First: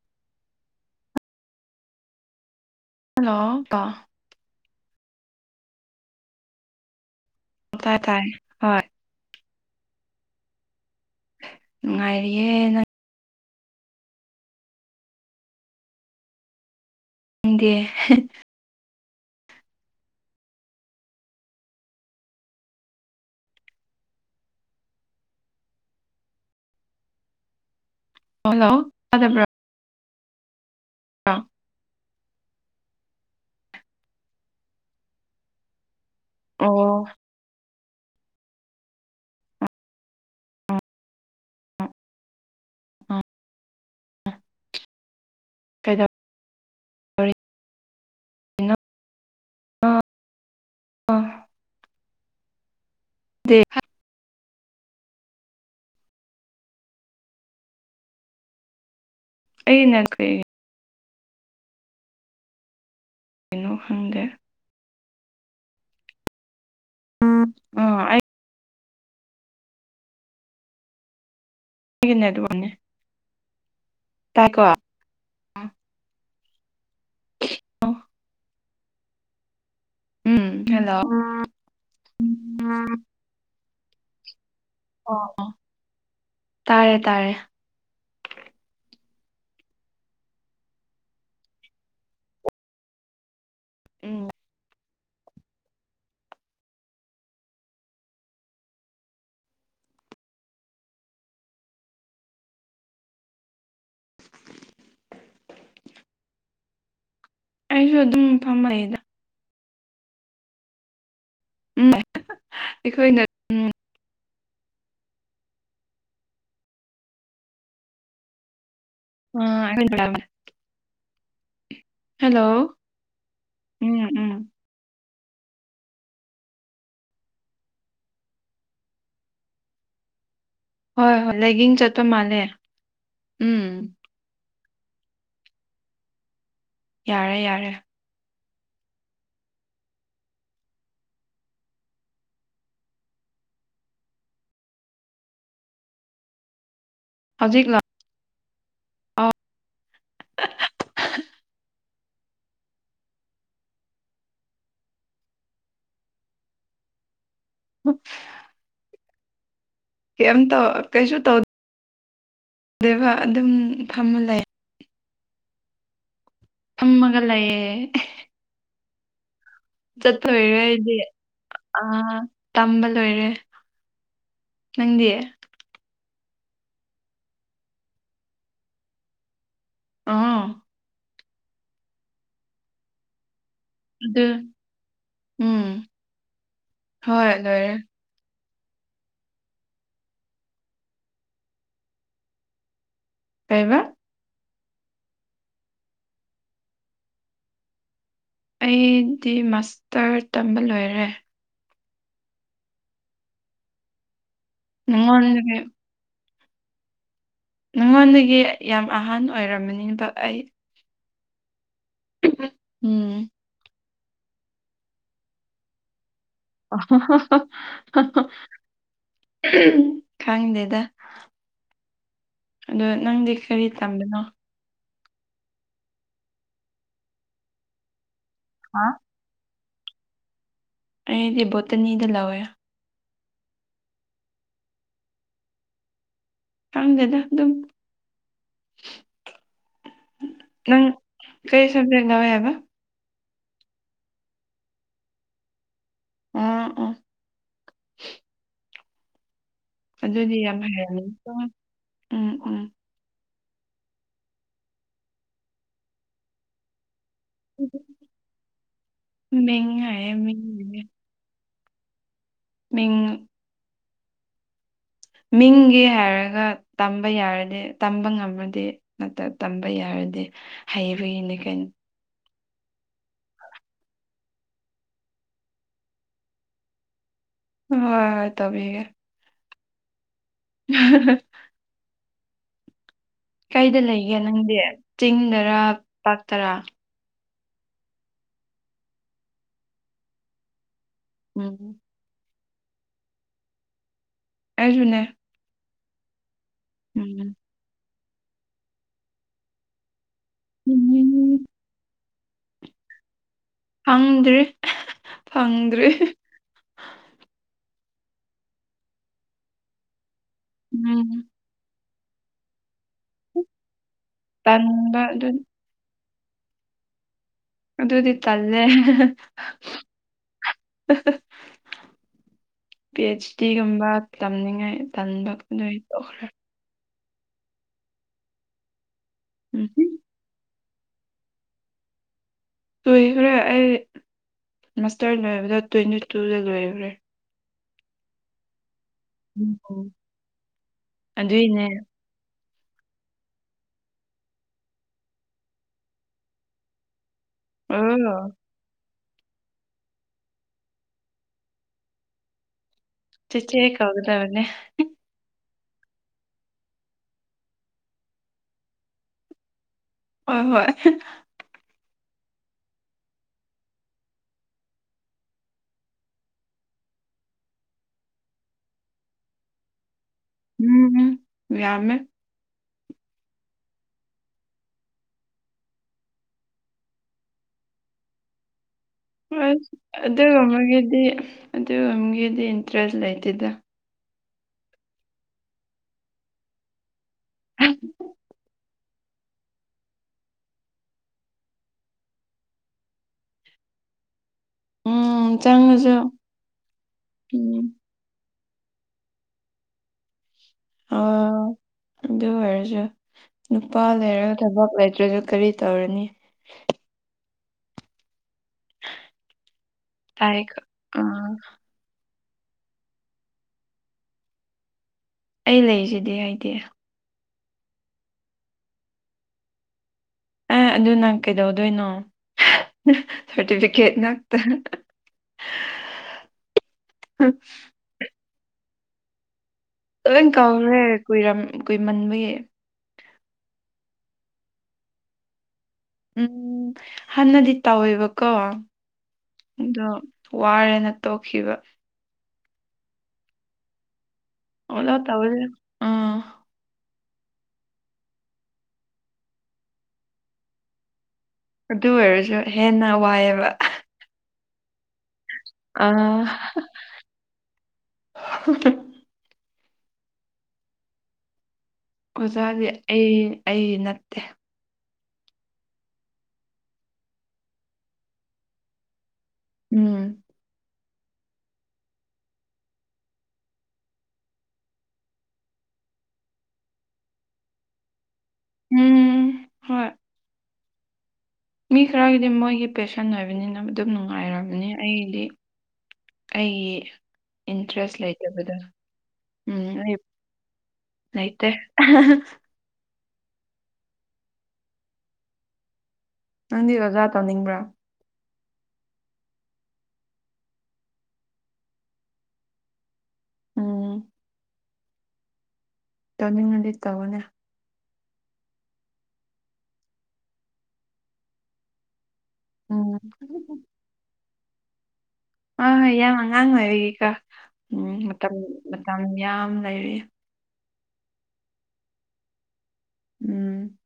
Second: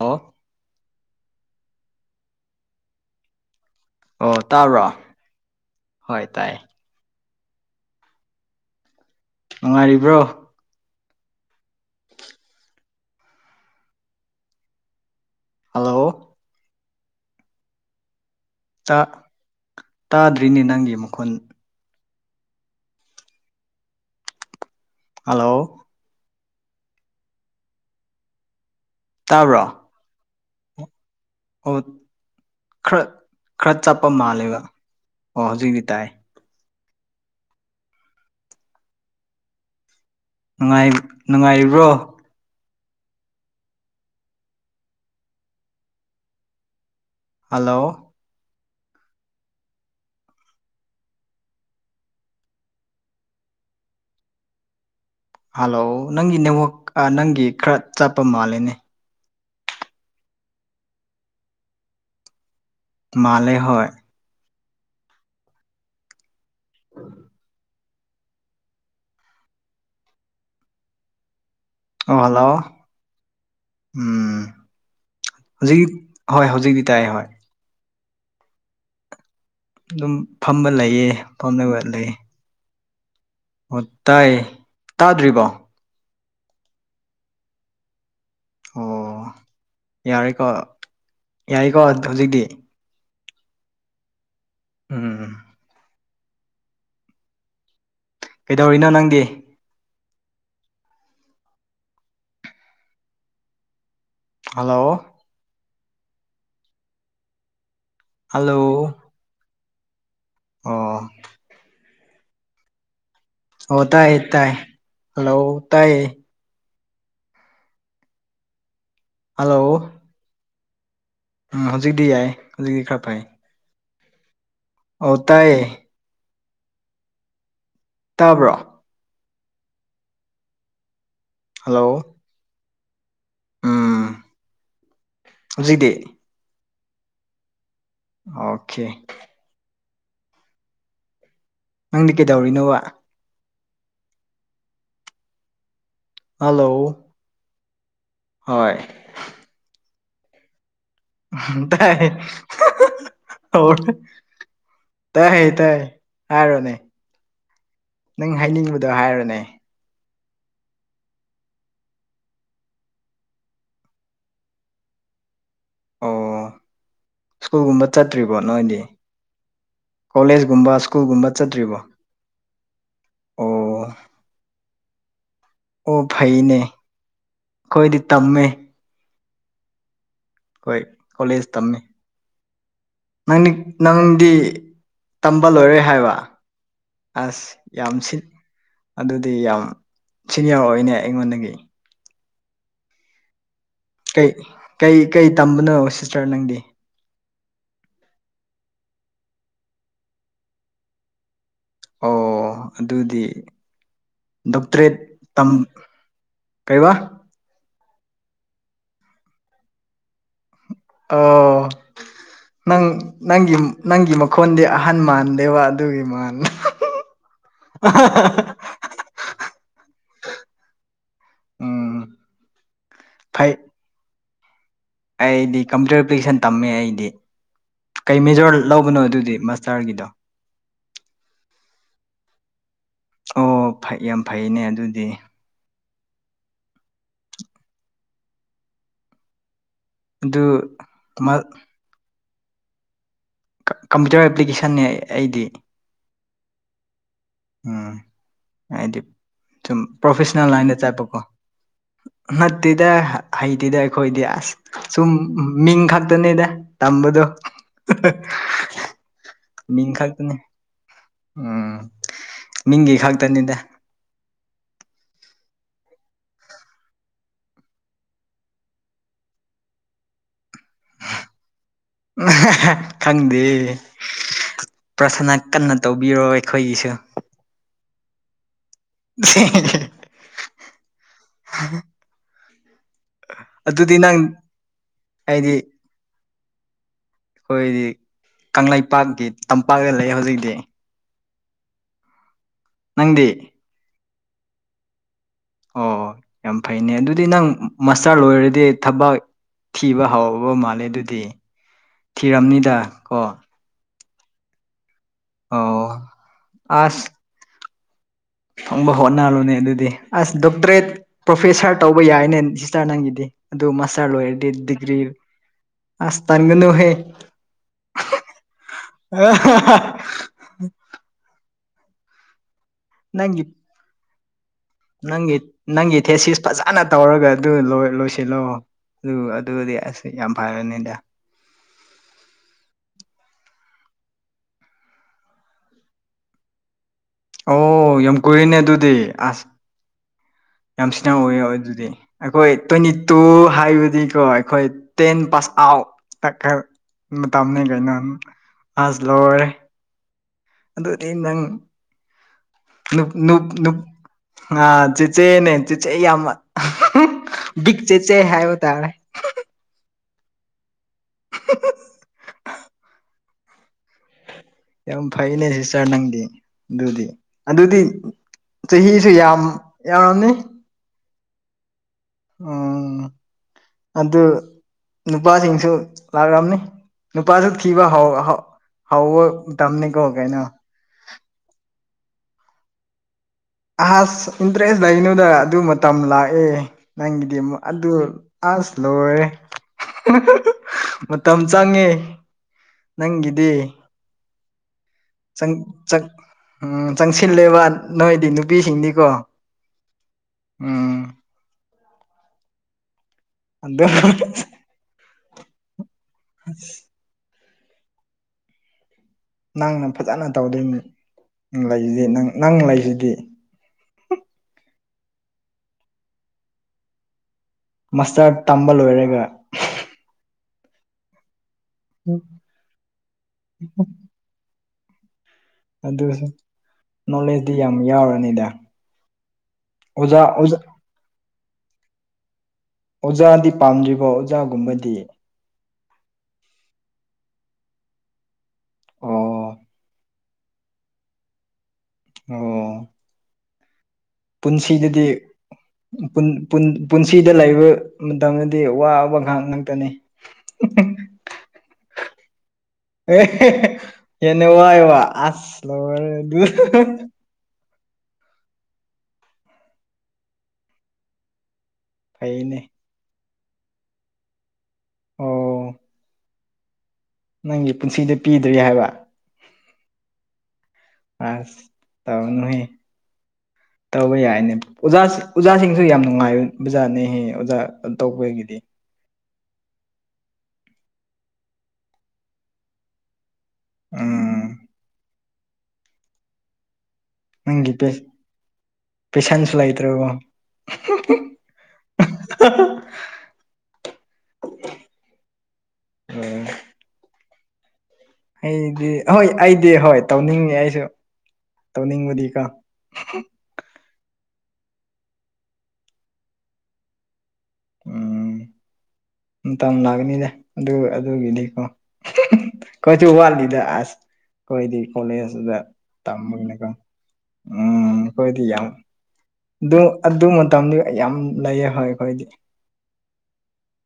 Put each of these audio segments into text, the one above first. Hello hello ꯀꯣ ꯑꯣ ꯇꯥꯕ꯭ꯔꯣ ꯍꯣꯏ ꯇꯥꯏ ꯇꯥꯏ ꯇꯥꯏ ꯍꯣꯏ ꯅꯨꯡꯉꯥꯏꯔꯤꯕ꯭ꯔꯣ ꯅꯨꯡꯉꯥꯢꯔꯤꯌꯦ ꯅꯪ ꯍꯜꯂꯣ ꯅꯪꯗꯤ ꯍꯤ ꯇꯥꯗ꯭ꯔꯤꯅꯦ ꯅꯪꯒꯤ ꯃꯈꯨꯟ ꯍꯜꯂꯣ ꯍꯂꯣ ꯇꯥꯕ꯭ꯔꯣ ꯑꯥ ꯑꯣ ꯈꯔ ꯈꯔ ꯆꯠꯄ ꯃꯥꯜꯂꯦꯕ ꯑꯣ ꯍꯧꯖꯤꯛꯤ ꯇꯥꯏ ꯑꯣ ꯅꯨꯡꯉꯥꯢ ꯅꯨꯡꯉꯥꯏꯕ꯭ꯔꯣ ꯑꯥ ꯀꯩꯗꯧ ꯍꯜꯂꯣ ꯗꯤ ꯍꯜꯂꯣ ꯅꯪꯒꯤ ꯅꯦꯠꯋꯥꯛ ꯅꯪꯒꯤ ꯈꯔ ꯆꯠꯄ ꯃꯥꯜꯂꯦꯅꯦ ꯑꯩꯅ ꯀꯩ ꯃꯥꯜꯂꯦ ꯍꯣꯢ ꯈꯪꯗꯦ ꯎꯝ ꯑꯩꯒꯤ ꯑꯣ ꯍꯜꯂꯣ ꯅꯦꯠꯋꯥꯛꯅꯦ ꯎꯝ ꯇꯥꯏꯀꯣ ꯍꯧꯖꯤꯛ ꯍꯣꯏ ꯍꯧꯖꯤꯛꯇꯤ ꯇꯥꯏ ꯍꯣꯏ ꯑꯗꯨꯝ ꯐꯝꯕ ꯍꯜꯂꯣ ꯂꯩꯌꯦ ꯐꯝꯃ ꯂꯩ ꯎꯝ ꯇꯥꯏ ꯑꯣ ꯇꯥꯗ꯭ꯔꯤꯕꯣ ꯇꯥꯔꯦ ꯇꯥꯔꯦ ꯑꯣ ꯌꯥꯔꯦꯀꯣ ꯌꯥꯏꯀꯣ ꯍꯧꯖꯤꯛꯇꯤ ꯎꯝ ꯎꯝ ꯀꯩꯗꯧꯔꯤꯅꯣ ꯅꯪꯗꯤ ꯍꯜꯂꯣ ꯑꯩꯁꯨ ꯑꯗꯨꯝ ꯍꯜꯂꯣ ꯐꯝꯃ ꯂꯩꯗ ꯑꯣ ꯎꯝ ꯑꯩꯈꯣꯏꯅ ꯑꯣ ꯇꯥꯏ ꯇꯥꯏ ꯍꯜꯂꯣ ꯇꯥꯢꯌꯦ ꯍꯜꯂꯣ ꯑꯝ [inaudible] ꯎꯝ ꯍꯧꯖꯤꯛꯇꯤ ꯌꯥꯏ ꯍꯧꯖꯤꯛꯇꯤ ꯈꯔ ꯐꯩ ꯎꯝ ꯎꯝ ꯑꯣ ꯇꯥꯢꯌꯦ ꯇꯥꯕ꯭ꯔꯣ ꯍꯣꯏ ꯍꯣꯏ ꯂꯥꯏꯒꯤꯡ ꯍꯜꯂꯣ ꯆꯠꯄ ꯃꯥꯜꯂꯦ ꯎꯝ ꯎꯝ ꯍꯧꯖꯤꯛꯇꯤ ꯌꯥꯔꯦ ꯌꯥꯔꯦ ꯑꯣꯀꯦ ꯅꯪꯗꯤ ꯀꯩꯗꯧꯔꯤꯅꯣꯕ ꯍꯜꯂꯣ ꯍꯧꯖꯤꯛ ꯂ ꯍꯣꯏ ꯇ ꯍ ꯇ ꯍꯦ ꯇꯥꯏ ꯍꯥꯏꯔꯣꯅꯦ ꯎꯝ ꯅꯪ ꯍꯥꯏꯅꯤꯡꯕꯗꯣ ꯍꯥꯏꯔꯣꯅꯦ ꯀꯩꯝꯇꯧ ꯀꯩꯁꯨ ꯇꯧꯗꯦꯕ ꯑꯗꯨꯝ ꯐꯝꯃ ꯂꯩ ꯑꯣ ꯐꯝꯃꯒ ꯂꯩꯌꯦ ꯁ꯭ꯀꯨꯜꯒꯨꯝꯕ ꯆꯠꯇ꯭ꯔꯤꯕꯣ ꯅꯣꯏꯗꯤ ꯆꯠꯄ ꯂꯣꯏꯔꯦ ꯀꯣꯂꯦꯖꯀꯨꯝꯕ ꯑꯩꯗꯤ ꯁ꯭ꯀꯨꯜꯒꯨꯝꯕ ꯆꯠꯇ꯭ꯔꯤꯕꯣ ꯑꯥ ꯇꯝꯕ ꯂꯣꯏꯔꯦ ꯑꯣ ꯅꯪꯗꯤ ꯑꯣ ꯐꯩꯅꯦ ꯑꯩꯈꯣꯏꯗꯤ ꯇꯝꯃꯤ ꯑꯥꯝ ꯑꯩꯈꯣꯏ ꯀꯣꯂꯦꯖ ꯇꯝꯃꯤ ꯅꯪꯗꯤ ꯑꯗꯨ ꯅꯪꯗꯤ ꯇꯝꯕ ꯂꯣꯏꯔꯦ ꯎꯝ ꯍꯥꯏꯕ ꯍꯣꯏ ꯑꯁ ꯂꯣꯏꯔꯦ ꯌꯥꯝ ꯁꯤꯠ ꯑꯗꯨꯗꯤ ꯌꯥꯝ ꯁꯤꯅꯤꯌꯔ ꯑꯣꯏꯅꯦ ꯑꯩꯉꯣꯟꯗꯒꯤ ꯀꯥꯏꯕ ꯀꯩ ꯀꯩ ꯀꯩ ꯇꯝꯕꯅꯣ ꯁꯤꯁꯇꯔ ꯅꯪꯗꯤ ꯑꯩꯗꯤ ꯃꯥꯁꯇꯔ ꯇꯝꯕ ꯂꯣꯏꯔꯦ ꯑꯣ ꯑꯗꯨꯗꯤ ꯗꯣꯛꯇꯔꯦꯠ ꯇꯝ ꯅꯪꯉꯣꯟꯗꯒꯤ ꯀꯩꯕꯥ ꯅꯉꯣꯟꯗꯒꯤ ꯌꯥꯝ ꯑꯍꯥꯟ ꯑꯣꯏꯔꯝꯃꯅꯤꯕ ꯑꯩ ꯑꯣ ꯅꯪ ꯎꯝ ꯅꯪꯒꯤꯤ ꯅꯪꯒꯤ ꯃꯈꯣꯟꯗꯤ ꯑꯍꯟ ꯃꯥꯟꯗꯦꯕ ꯑꯗꯨꯒꯤ ꯃꯥꯟ ꯈꯉꯗꯦꯗ ꯎꯝ ꯑꯗꯣ ꯅꯪꯗꯤ ꯐꯩ ꯀꯔꯤ ꯇꯝꯕꯅꯣ ꯑꯩꯗꯤ ꯀꯝꯄ꯭ꯌꯨꯇꯔ ꯑꯦꯄ꯭ꯂꯤꯀꯦꯁꯟ ꯇꯝꯃꯦ ꯑꯩꯗꯤ ꯀꯩ ꯃꯦꯖꯣꯔ ꯍꯥ ꯂꯧꯕꯅꯣ ꯑꯗꯨꯗꯤꯁ ꯆ ꯆꯔꯒꯤꯗꯣ ꯑꯗꯤ ꯣꯇꯅꯤꯗꯂꯥꯎꯋꯌꯥ ꯑꯣ ꯐꯩ ꯌꯥꯝ ꯐꯩꯅꯦ ꯑꯗꯨꯗꯤ ꯈꯪꯗꯦꯗ ꯑꯗꯨꯝ ꯑꯗꯨ ꯊ ꯉꯉꯕ ꯀꯝꯄ꯭ꯌꯨꯇꯔ ꯑꯦꯄ꯭ꯂꯤꯀꯦꯁꯟꯅꯦ ꯑꯩꯗꯤ ꯎꯝ ꯑꯣ ꯎꯝ ꯍꯥꯏꯗꯤ ꯁꯨꯝ ꯑꯗꯨꯗꯤ ꯄ꯭ꯔꯣꯐꯦꯁꯅꯦꯜ ꯌꯥꯝ ꯂꯥꯏꯟꯗ ꯍꯩꯔꯝꯃꯅꯤ ꯆꯠꯄꯀꯣ ꯎꯝ ꯎꯝ ꯅꯠꯇꯦꯗ ꯍꯩꯇꯤꯗ ꯑꯩꯈꯣꯏꯗꯤ ꯑꯁ ꯁꯨꯝ ꯃꯤꯡ ꯈꯛꯇꯅꯦꯗ ꯇꯝꯕꯗꯣ ꯍ ꯃ ꯃ ꯎꯝ ꯃꯤꯡꯒꯤ ꯈꯛꯇꯅꯤꯗ ꯃꯤꯡꯒꯤ ꯍꯥꯏꯔꯒ ꯇꯝꯕ ꯌꯥꯔꯗꯤ ꯇꯝꯕ ꯉꯝꯃꯗꯤ ꯠꯇ ꯇꯝꯕ ꯌꯥꯔꯗꯤ ꯍꯩꯕꯒꯤꯅꯤ ꯀꯩꯅ ꯈꯪꯗꯦ ꯄ꯭ꯔꯁꯅ ꯀꯟꯅ ꯇꯧꯕꯤꯔꯣ ꯑꯩꯈꯣꯏꯒꯤꯁꯨ ꯍꯣꯏ ꯍꯣꯏ ꯇꯕꯤ ꯍꯒ [inaudible] [inaudible] ꯍ ꯀꯩꯗ ꯂꯩꯒꯦ ꯅꯪ ꯅꯪꯗꯤ ꯍꯥꯏꯗꯤ ꯆꯤꯡꯗꯔꯥ ꯄꯥꯛꯇꯔꯥ? ꯑꯩꯈꯣꯏꯗꯤ ꯀꯪꯂꯩꯄꯥꯛꯀꯤ ꯇꯝꯄꯥꯛꯇ ꯂꯩ ꯍꯧꯖꯤꯛꯇꯤ꯫ ꯎꯝ ꯅꯪꯗꯤ ꯑꯩꯁꯨꯅꯦ ꯑꯣ ꯌꯥꯝ ꯐꯩꯅꯦ ꯑꯗꯨꯗꯤ ꯎꯝ ꯅꯪ ꯃꯁꯇꯔ ꯂꯣꯏꯔꯗꯤ ꯊꯕꯛ ꯊꯤꯕ ꯍꯥꯎꯕ ꯃꯥꯜꯂꯦ ꯑꯗꯨꯗꯤ ꯎꯝ ꯊꯤꯔꯝꯅꯤꯗ ꯀꯣ ꯐꯪꯗ꯭ꯔꯤ ꯑꯣ ꯐꯪꯗ꯭ꯔꯤ ꯑꯁ ꯐꯪꯕ ꯍꯣꯠꯅꯜꯂꯨꯅꯦ ꯑꯗꯨꯗꯤ ꯑꯁ ꯗꯣꯛꯇꯔꯦꯠ ꯎꯝ ꯄ꯭ꯔꯣꯐꯦꯁꯥꯔ ꯇꯧꯕ ꯌꯥꯏꯅꯦ ꯁꯤꯁꯇꯔ ꯅꯪꯒꯤ ꯑꯗꯨ ꯃꯥꯁꯇꯔ ꯂꯣꯏꯔꯗꯤ ꯗꯤꯒ꯭ꯔꯤ ꯇꯟꯕ ꯑꯗꯨ ꯑꯁ ꯇꯟꯒꯅꯨꯍꯦ ꯑꯗꯨꯗꯤ ꯇꯜꯂꯦ ꯄꯤ ꯑꯩꯆ ꯗꯤꯒꯨꯝꯕ ꯇꯝꯅꯤꯡꯉꯥꯏ ꯇꯟꯕ ꯅꯪꯤ ꯑꯗꯨꯏ ꯅꯪ ꯏ ꯊꯦ ꯇꯣꯛꯈ꯭ꯔꯦ ꯁꯤꯁ ꯐꯖꯅ ꯇꯧꯔꯒ ꯑꯗꯨ ꯂꯣꯏꯁꯤꯜꯂꯛꯑꯣ ꯑꯗꯨ ꯎꯝ ꯑꯗꯨꯗꯤ ꯑꯁ ꯌꯥꯝ ꯐꯔꯅꯤꯗ ꯂꯨꯈ꯭ꯔꯦ ꯑꯩ ꯃꯁꯇꯔ ꯂꯣꯏꯕꯗ ꯇ꯭ꯋꯦꯟꯇꯤ ꯇꯨꯗ ꯂꯣꯏꯈꯨꯔꯦ ꯑꯣ ꯌꯥꯝ ꯀꯨꯏꯔꯤꯅꯦ ꯑꯗꯨꯗꯤ ꯎꯝ ꯍꯣ ꯌꯥꯝꯁꯤꯅ ꯑꯣꯏꯋ ꯑꯗꯨꯗꯤ [unintelligible] ꯑꯩꯈꯣꯏ ꯇ꯭ꯋꯦꯟꯇꯤ ꯇꯨ ꯍꯥꯏꯕꯗꯤꯀꯣ ꯑꯩꯈꯣꯏ ꯇꯦꯟ ꯄꯥꯁ ꯑꯥꯎꯠ ꯇꯀ [unintelligible] ꯃꯥꯇꯝꯅꯤ ꯀꯩꯅꯣ ꯑꯣ ꯑꯥꯁ ꯂꯧꯔꯦ ꯑꯗꯨꯗꯤ ꯅꯪ ꯅꯨ ꯅꯨ ꯆꯦꯆꯦ ꯅꯨ ꯀꯧꯒꯗꯕꯅꯦ ꯆꯦꯆꯦꯅꯦ ꯆꯦꯆꯦ ꯌꯥꯝ ꯕꯤꯛ ꯆꯦꯠꯆꯦ ꯍꯥꯏꯕ ꯇꯥꯔꯦ ꯍꯣꯏ ꯍꯣꯏ [inaudible] ꯌꯥꯝ ꯐꯩꯅꯦ ꯁꯤꯁꯇꯔ ꯅꯪꯗꯤ ꯑꯗꯨꯗꯤ ꯑꯗꯨꯗꯤ ꯆꯍꯤꯁꯨ ꯌꯥꯝ ꯌꯥꯝꯅꯤ ꯎꯝ ꯎꯝ ꯌꯥꯃꯦ ꯎꯝ ꯑꯗꯨ ꯅꯨꯄꯥꯁꯤꯡꯁꯨ ꯂꯥꯛꯂꯝꯅꯤ ꯅꯨꯄꯥꯁꯨ ꯊꯤꯕ ꯍꯧ ꯍꯧ ꯍꯧꯕ ꯑꯁ ꯃꯇꯝꯅꯤꯀꯣ ꯀꯩꯅꯣ ꯑꯗꯨꯒꯕꯒꯤꯗꯤ ꯑꯗꯨꯒꯒꯤꯗꯤ ꯏꯟꯇꯔꯦꯁ ꯂꯩꯇꯦꯗ꯫ ꯑꯍꯁ ꯏꯟꯇꯔꯦꯁ ꯂꯩꯩꯅꯣꯗ ꯑꯗꯨ ꯃꯇꯝ ꯂꯥꯛꯑꯦ꯫ ꯅꯪꯒꯤꯗꯃꯨꯛ ꯑꯗꯨ ꯑꯁꯥ ꯂꯣꯏꯔꯦ ꯃꯇꯝ ꯆꯪꯉꯦ꯫ ꯅꯪꯒꯤꯗꯤ ꯎꯝ ꯆꯪ ꯆꯪꯉꯁꯨ ꯆꯪꯁꯤꯜꯂꯦꯕ ꯎꯝ ꯅꯣꯏꯗꯤ ꯅꯨꯄꯤꯁꯤꯡꯅꯤꯀꯣ ꯎꯝ ꯑꯣ ꯑꯗꯨ ꯑꯣꯏꯔꯁꯨ ꯅꯨꯄꯥ ꯑꯗꯨ ꯂꯩꯔꯒ ꯊꯕꯛ ꯂꯩꯇ꯭ꯔꯁꯨ ꯀꯔꯤ ꯇꯧꯔꯅꯤ꯫ ꯎꯝ [inaudible] ꯅꯪꯅ ꯐꯖꯅ ꯇꯥꯏ ꯇꯧꯗꯣꯏꯅꯤ ꯑꯥ ꯂꯩꯌꯦ ꯅꯪ ꯂꯩꯁꯤꯗꯤ ꯑꯩ ꯂꯩꯔꯤꯁꯤꯗꯤ ꯍꯥꯏꯗꯤ ꯃꯁꯇꯔ ꯇꯝꯕ ꯂꯣꯏꯔꯒ ꯑ ꯑꯗꯨ ꯅꯪ ꯀꯩꯗꯧꯗꯣꯏꯅꯣ ꯁꯥꯔꯇꯤꯐꯤꯀꯦꯠ ꯉꯥꯛꯇ ꯑꯗꯨꯁꯨ ꯅꯣꯂꯦꯖꯇꯤ ꯌꯥꯝ ꯌꯥꯎꯔꯅꯤꯗ ꯑꯣꯖꯥ ꯂꯣꯏꯅ ꯑꯣꯖꯥ ꯀꯧꯈ꯭ꯔꯦ ꯀꯨꯏꯔ ꯀꯨꯏꯃꯟꯕꯒꯤ꯫ ꯑꯣꯖꯥꯗꯤ ꯄꯥꯝꯗꯦꯀꯣ ꯑꯣꯖꯥꯒꯨꯝꯕꯗꯤ ꯎꯝ ꯍꯥꯟꯅꯗꯤ ꯇꯧꯋꯦꯕꯀꯣ ꯑꯣ ꯑꯗꯣ ꯋꯥꯔꯦꯅ ꯇꯣꯛꯈꯤꯕ ꯑꯣ ꯑꯣꯂꯣ ꯇꯧꯔꯦ ꯑꯥ ꯄꯨꯟꯁꯤꯗꯗꯤꯟ ꯄꯨꯟꯁꯤꯗ ꯂꯩꯕ ꯃꯇꯝꯗꯗꯤ ꯋꯥꯕ ꯉꯥꯏꯍꯥꯛ ꯉꯥꯛꯇꯅꯤ ꯑꯗꯨ ꯑꯣꯏꯔꯁꯨꯦ ꯍꯦꯟꯅ ꯑꯦ ꯋꯥꯏꯑꯦꯕ ꯍꯅꯦ ꯋꯥ ꯋꯥ ꯑꯁ ꯂꯣꯢꯔꯦ ꯑꯥ ꯑꯗꯨ ꯑꯣꯖꯥꯗꯤ ꯐꯩꯅꯦ ꯑꯩ ꯑꯩ ꯅꯠꯇꯦ ꯑꯣ ꯅꯪꯒꯤ ꯄꯨꯟꯁꯤꯗ ꯄꯤꯗ꯭ꯔꯤ ꯍꯥꯏꯕ ꯎꯝ [unintelligible] ꯑꯁ ꯇꯥꯎꯅꯨꯍꯦ [inaudible] [inaudible] ꯇꯧꯕ ꯌꯥꯏꯅꯦ ꯑꯣꯖꯥ ꯑꯣꯖꯥꯁꯤꯡꯁꯨ ꯌꯥꯝ ꯅꯨꯡꯉꯥꯏ ꯕꯅꯦꯍꯦ ꯑꯣꯖꯥ ꯇꯧꯕꯒꯤꯗꯤ꯫ ꯎꯝ ꯍꯣꯏ ꯃꯤ ꯈꯔꯒꯤꯗꯤ ꯃꯣꯏꯒꯤ ꯄꯦꯁꯟ ꯑꯣꯏꯕꯅꯤꯅ ꯑꯗꯨꯝ ꯎꯝ ꯅꯨꯡꯉꯥꯏꯔꯕꯅꯤ ꯑꯩꯒꯤꯗꯤ ꯑꯩꯒꯤ ꯅꯪꯒꯤ ꯏꯟꯇꯔꯦꯁ ꯂꯩꯇꯕꯗ ꯄꯦꯁꯟꯁꯨ ꯎꯝ ꯑꯩ ꯂꯩꯇ꯭ꯔꯕꯣ ꯂꯩꯇꯦ ꯅꯪꯗꯤ ꯑꯣꯖꯥ ꯇꯧꯅꯤꯡꯕ꯭ꯔꯥ? ꯑꯩꯗꯤ ꯍꯣꯏ ꯑꯩꯗꯤ ꯍꯣꯏ ꯇꯧꯅꯤꯡꯉꯦ ꯑꯩꯁꯨ ꯇꯧꯅꯤꯡꯕꯗꯤꯀꯣ꯫ ꯎꯝ ꯇꯅꯤꯡꯅꯗꯤ ꯏ ꯇꯕꯅꯦ ꯎꯝ ꯃꯇꯝ ꯂꯥꯛꯀꯅꯤꯅꯦ ꯑꯗꯨ ꯑꯗꯨꯒꯤꯗꯤꯀꯣ ꯎꯝ ꯀꯣꯏꯁꯨ ꯎ ꯋꯥ ꯂꯤꯗ ꯑ ꯀꯣꯏꯗꯤ ꯀꯣ ꯑ ꯍꯣꯏ ꯌꯥꯝ ꯑꯉꯥꯡ ꯑꯣꯏꯔꯤꯒꯀꯣ ꯎꯝ ꯃꯇꯝ ꯑꯩꯈꯣꯏꯗꯤ ꯌꯥꯝ ꯃꯇꯝ ꯌꯥꯝ ꯑꯗꯨ ꯂꯩꯔꯤ ꯑꯗꯨ ꯃꯇꯝꯗꯤ ꯌꯥꯝ ꯂꯩꯌꯦ ꯍꯣꯏ ꯑꯩꯈꯣꯏꯗꯤ ꯎꯝ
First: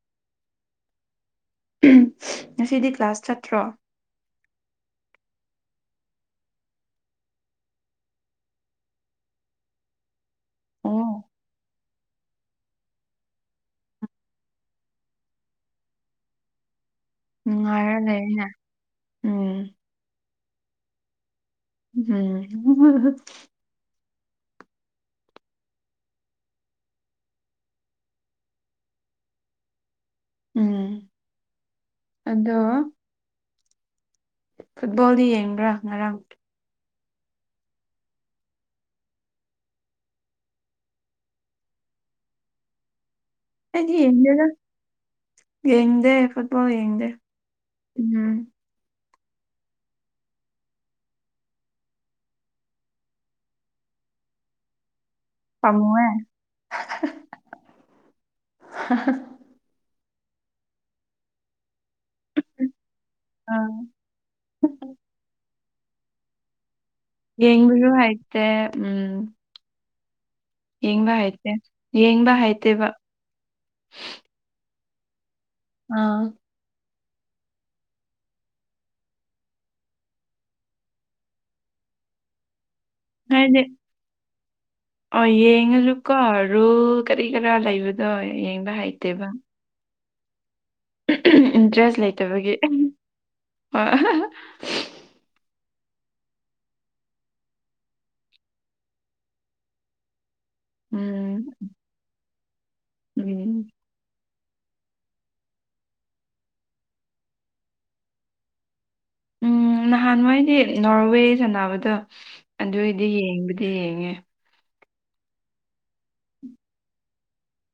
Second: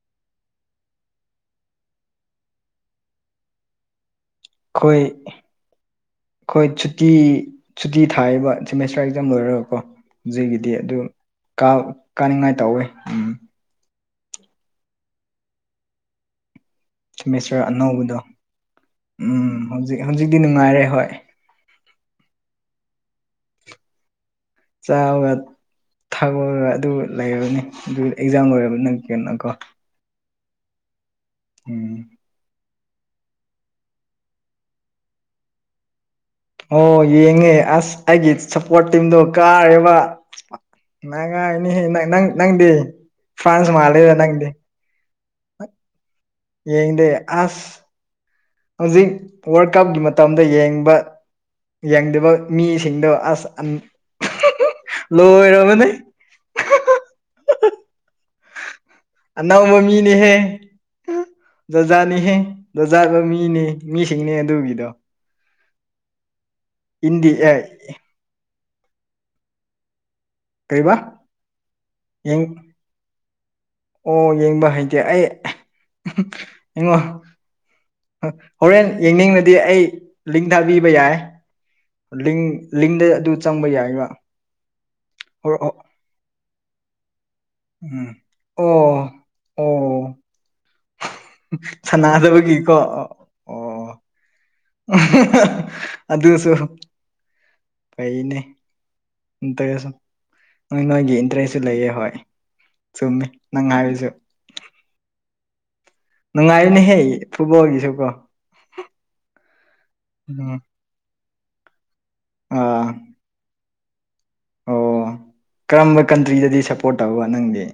ꯉꯁꯤꯗꯤ ꯀ꯭ꯂꯥꯁ ꯆꯠꯇ꯭ꯔꯣ ꯑꯩꯈꯣꯏ ꯑꯩꯈꯣꯏ ꯁꯨꯇꯤ ꯁꯨꯇꯤ ꯊꯥꯏꯕ ꯁꯦꯃꯦꯁꯇ꯭ꯔꯔ ꯑꯦꯛꯖꯥꯝ ꯂꯣꯏꯔꯔꯕꯀꯣ ꯖꯤꯒꯤꯗꯤ ꯑꯗꯨ ꯑꯣ ꯀꯥꯅꯤꯡꯉꯥꯏ ꯇꯧꯋꯦ ꯎꯝ ꯁꯦꯃꯦꯁꯔ ꯅꯨꯡꯉꯥꯏꯔ ꯑꯅꯧꯕꯗꯣ ꯂꯩꯔꯤꯅꯦ ꯎꯝ ꯍꯧꯖꯤꯛ ꯍꯧꯖꯤꯛꯇꯤ ꯅꯨꯡꯉꯥꯏꯔꯦ ꯍꯣꯏ ꯑ ꯆꯥꯔꯒ ꯊꯥꯛꯗꯣꯛꯑꯒ ꯑꯗꯨ ꯂꯩꯅꯤ ꯑꯗꯨ ꯑꯦꯛꯖꯥꯝ ꯂꯣꯏꯔꯕ ꯅꯪ ꯀꯅꯀꯣ ꯎꯝ ꯎꯝ ꯑꯗꯣ ꯐꯨꯠꯕꯣꯜꯗꯤ ꯌꯦꯡꯕ꯭ꯔꯥ ꯉꯔꯥꯡ ꯑꯣ ꯌꯦꯡꯉꯦ ꯑꯁ ꯑꯩꯒꯤ ꯁꯞꯄꯣꯔꯠ ꯇꯤꯝꯗꯣ ꯀꯥꯔꯦꯕ ꯅꯪꯉꯪ ꯅꯪ ꯅꯪꯗꯤ ꯐ꯭ꯔꯥꯟꯁ ꯑꯩꯗꯤ ꯃꯥꯂꯦꯗ ꯌꯦꯡꯗꯦꯗ ꯅꯪꯗꯤ ꯌꯦꯡꯗꯦ ꯐꯨꯠꯕꯣꯜ ꯌꯦꯡꯗꯦ ꯎꯝ ꯍꯧꯖꯤꯛ ꯋꯥꯔꯜ ꯀꯞꯀꯤ ꯃꯇꯝꯗ ꯌꯦꯡꯕ ꯌꯦꯡꯗꯕ ꯃꯤꯁꯤꯡꯗꯣ ꯑꯁ ꯂꯣꯏꯔꯕꯅꯦ ꯄꯝꯃꯨꯏ ꯑꯅꯧꯕ ꯃꯤꯅꯤꯍꯦ ꯖꯣꯖꯥꯅꯤꯍꯦ ꯖꯣꯖꯥꯒ ꯑ ꯃꯤꯅꯤ ꯃꯤꯁꯤꯡꯅꯦ ꯑꯗꯨꯒꯤꯗꯣ ꯏꯟꯗꯤ ꯑꯦ ꯌꯦꯡꯕꯁꯨ ꯍꯥꯏꯇꯦ ꯎꯝ ꯀꯩꯕꯥ ꯌꯦꯡꯕ ꯍꯥꯏꯇꯦ ꯌꯦꯡꯕ ꯍꯥꯏꯇꯦꯕ ꯑꯣ ꯌꯦꯡꯕ ꯍꯩꯇꯦ ꯑꯩ ꯑꯥ ꯌꯦꯡꯉꯣ ꯍꯣꯔꯦꯟ ꯌꯦꯡꯅꯤꯡꯅꯗꯤ ꯑꯩ ꯂꯤꯡ ꯊꯥꯕꯤꯕ ꯌꯥꯏ ꯂꯤꯡ ꯂꯤꯡꯗ ꯑꯗꯨ ꯍꯥꯏꯗꯤ ꯆꯪꯕ ꯌꯥꯏꯕ꯭ꯔꯥ ꯍꯔꯛ ꯀꯣ ꯔꯨ ꯀꯔꯤ ꯀꯔꯥ ꯂꯩꯕꯗꯣ ꯎꯝ ꯌꯦꯡꯕ ꯑꯣ ꯍꯩꯇꯦꯕ ꯏꯟꯇꯔꯦꯁ ꯂꯩꯇꯕꯒꯤ ꯁꯥꯟꯅꯖꯕꯒꯤꯀꯣ ꯎꯝ ꯑꯣ ꯑꯗꯨꯗꯁꯨ ꯄꯩꯅꯦ ꯏꯁꯝ ꯅꯣꯏ ꯅꯣꯏꯒꯤ ꯏꯟꯇꯔꯦꯁꯁꯨ ꯂꯩꯌꯦ ꯍꯣꯏ ꯆꯨꯝꯃꯤ ꯅꯪ ꯎꯝ ꯍꯥꯏꯔꯤꯁꯨ ꯅꯨꯡꯉꯥꯏꯔꯤꯅꯦꯍꯦ ꯐꯨꯠꯕꯣꯜꯒꯤꯁꯨꯀꯣ ꯎꯝ ꯅꯍꯥꯟꯋꯥꯏꯗꯤ ꯎꯝ ꯅꯣꯔꯋꯦ ꯁꯥꯟꯅꯕꯗꯣ ꯑꯥ ꯑꯗꯨꯒꯤꯗꯤ ꯌꯦꯡꯕꯨꯗꯤ ꯌꯦꯡꯉꯦ ꯑꯣ ꯀꯔꯝꯕ ꯀꯟꯇ꯭ꯔꯤꯗꯗꯤ ꯁꯞꯄꯣꯔꯠ ꯇꯧꯒ ꯅꯪꯗꯤ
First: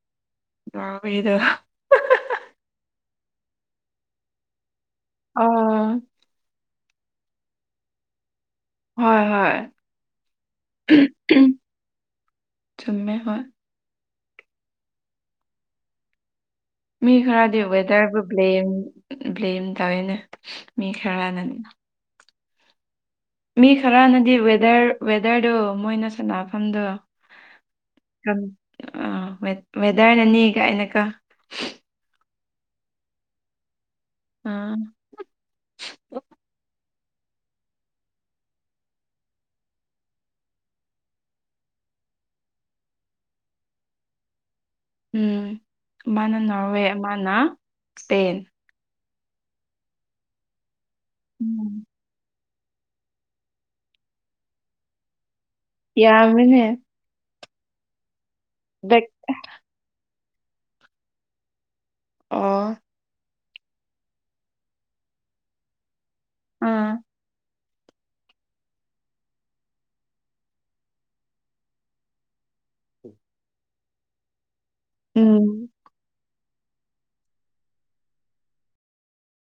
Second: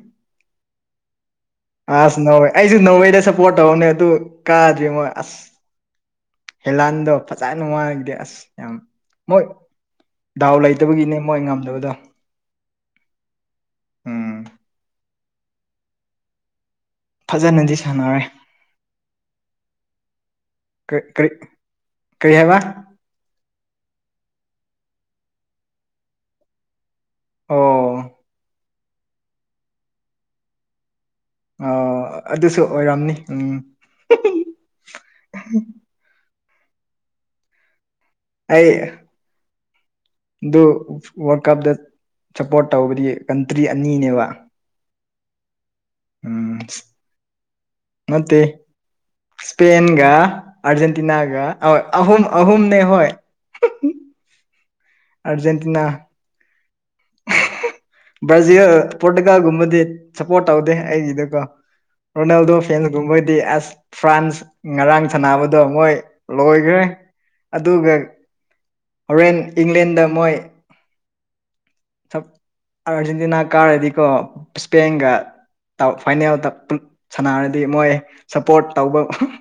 ꯑꯕꯤꯗ ꯑꯁ ꯅꯧꯋꯦ ꯑꯩꯁꯨ ꯅꯣꯡꯋꯩꯗ ꯁꯞꯄꯣꯔꯠ ꯇꯧꯅꯦ ꯑꯗꯨ ꯀꯥꯗ꯭ꯔꯤ ꯃꯣꯏ ꯑꯁ ꯑꯥ ꯍꯦꯂꯥꯟꯗꯣ ꯐꯖꯅ ꯅꯨꯡ ꯋꯥꯉꯗꯤꯦ ꯑꯁ ꯌꯥꯝ ꯍꯣꯏ ꯃꯣꯏ ꯍꯣꯏ ꯗꯥꯎ ꯂꯩꯇꯕꯒꯤꯅꯦ ꯃꯣꯏ ꯉꯝꯗꯕꯗꯣ ꯆꯨꯝꯃꯦ ꯍ ꯎꯝ ꯃꯤ ꯈꯔꯗꯤ ꯐꯖꯅꯗꯤ ꯋꯦꯗꯔꯕꯨ ꯁꯥꯟꯅꯔꯦ ꯕ꯭ꯂꯦꯝ ꯕ꯭ꯂꯦꯝ ꯇꯧꯋꯦꯅꯦ ꯃꯤ ꯀꯔꯤ ꯀꯔꯤ ꯈꯔꯅꯅꯤ ꯀꯔꯤ ꯍꯥꯏꯕ ꯃꯤ ꯈꯔꯅꯗꯤ ꯋꯦꯗꯔ ꯋꯦꯗꯔꯗꯨꯣ ꯃꯣꯏꯅ ꯁꯥꯟꯅꯐꯝꯗꯣ ꯑꯣ ꯑ ꯋꯦꯗꯔꯅꯅꯤꯒꯥꯏꯅꯒ ꯑ ꯑꯗꯨꯁꯨ ꯑꯣꯏꯔꯝꯅꯤ ꯎꯝ ꯎꯝ ꯎ ꯑꯩꯌꯦ ꯑꯗꯨ ꯋꯥꯔꯜ ꯀꯞꯇ ꯁꯞꯄꯣꯔꯠ ꯇꯧꯕꯗꯤ ꯀꯟꯇ꯭ꯔꯤ ꯑꯅꯤꯅꯦꯕ ꯎꯝ ꯑꯃꯅ ꯎꯝ ꯅꯣꯔꯋꯦ ꯑꯃꯅ ꯏꯁꯄꯦꯟ ꯅꯠꯇꯦ ꯏꯁꯄꯦꯟꯒ ꯑꯔꯖꯦꯟꯇꯤꯅꯥꯒ ꯍ ꯎꯝ ꯑꯍꯨꯝ ꯑꯍꯨꯝꯅꯦ ꯍꯣꯏ ꯑꯔꯖꯦꯟꯇꯤꯅꯥ ꯌꯥꯃꯦꯅꯦ ꯕ꯭ꯔꯥꯖꯤꯜ ꯕꯦꯛ ꯄꯣꯔꯇꯨꯒꯥꯜꯒꯨꯝꯕꯗꯤ ꯁꯞꯄꯣꯔꯠ ꯇꯧꯗꯦ ꯑꯩꯒꯤꯗꯀꯣ ꯔꯣꯅꯥꯜꯗꯣ ꯑꯣ ꯐꯦꯟꯁꯒꯨꯝꯕꯣꯏꯗꯤ ꯑꯁ ꯐ꯭ꯔꯥꯟꯁ ꯉꯔꯥꯡ ꯁꯥꯟꯅꯕꯗꯣ ꯃꯣꯏ ꯂꯣꯏꯈ꯭ꯔꯦ ꯑꯥ ꯑꯗꯨꯒ ꯍꯣꯔꯦꯟ ꯏꯪꯂꯦꯟꯗ ꯃꯣꯏ ꯁ ꯑꯥꯔꯖꯦꯟꯇꯤꯅꯥ ꯀꯥꯔꯗꯤꯀꯣ ꯏꯁꯄꯦꯟꯒ ꯎꯝ ꯐꯥꯏꯅꯦꯜꯗ ꯁꯥꯟꯅꯔꯗꯤ ꯃꯣꯏ ꯁꯞꯄꯣꯔꯠ ꯇꯧꯕ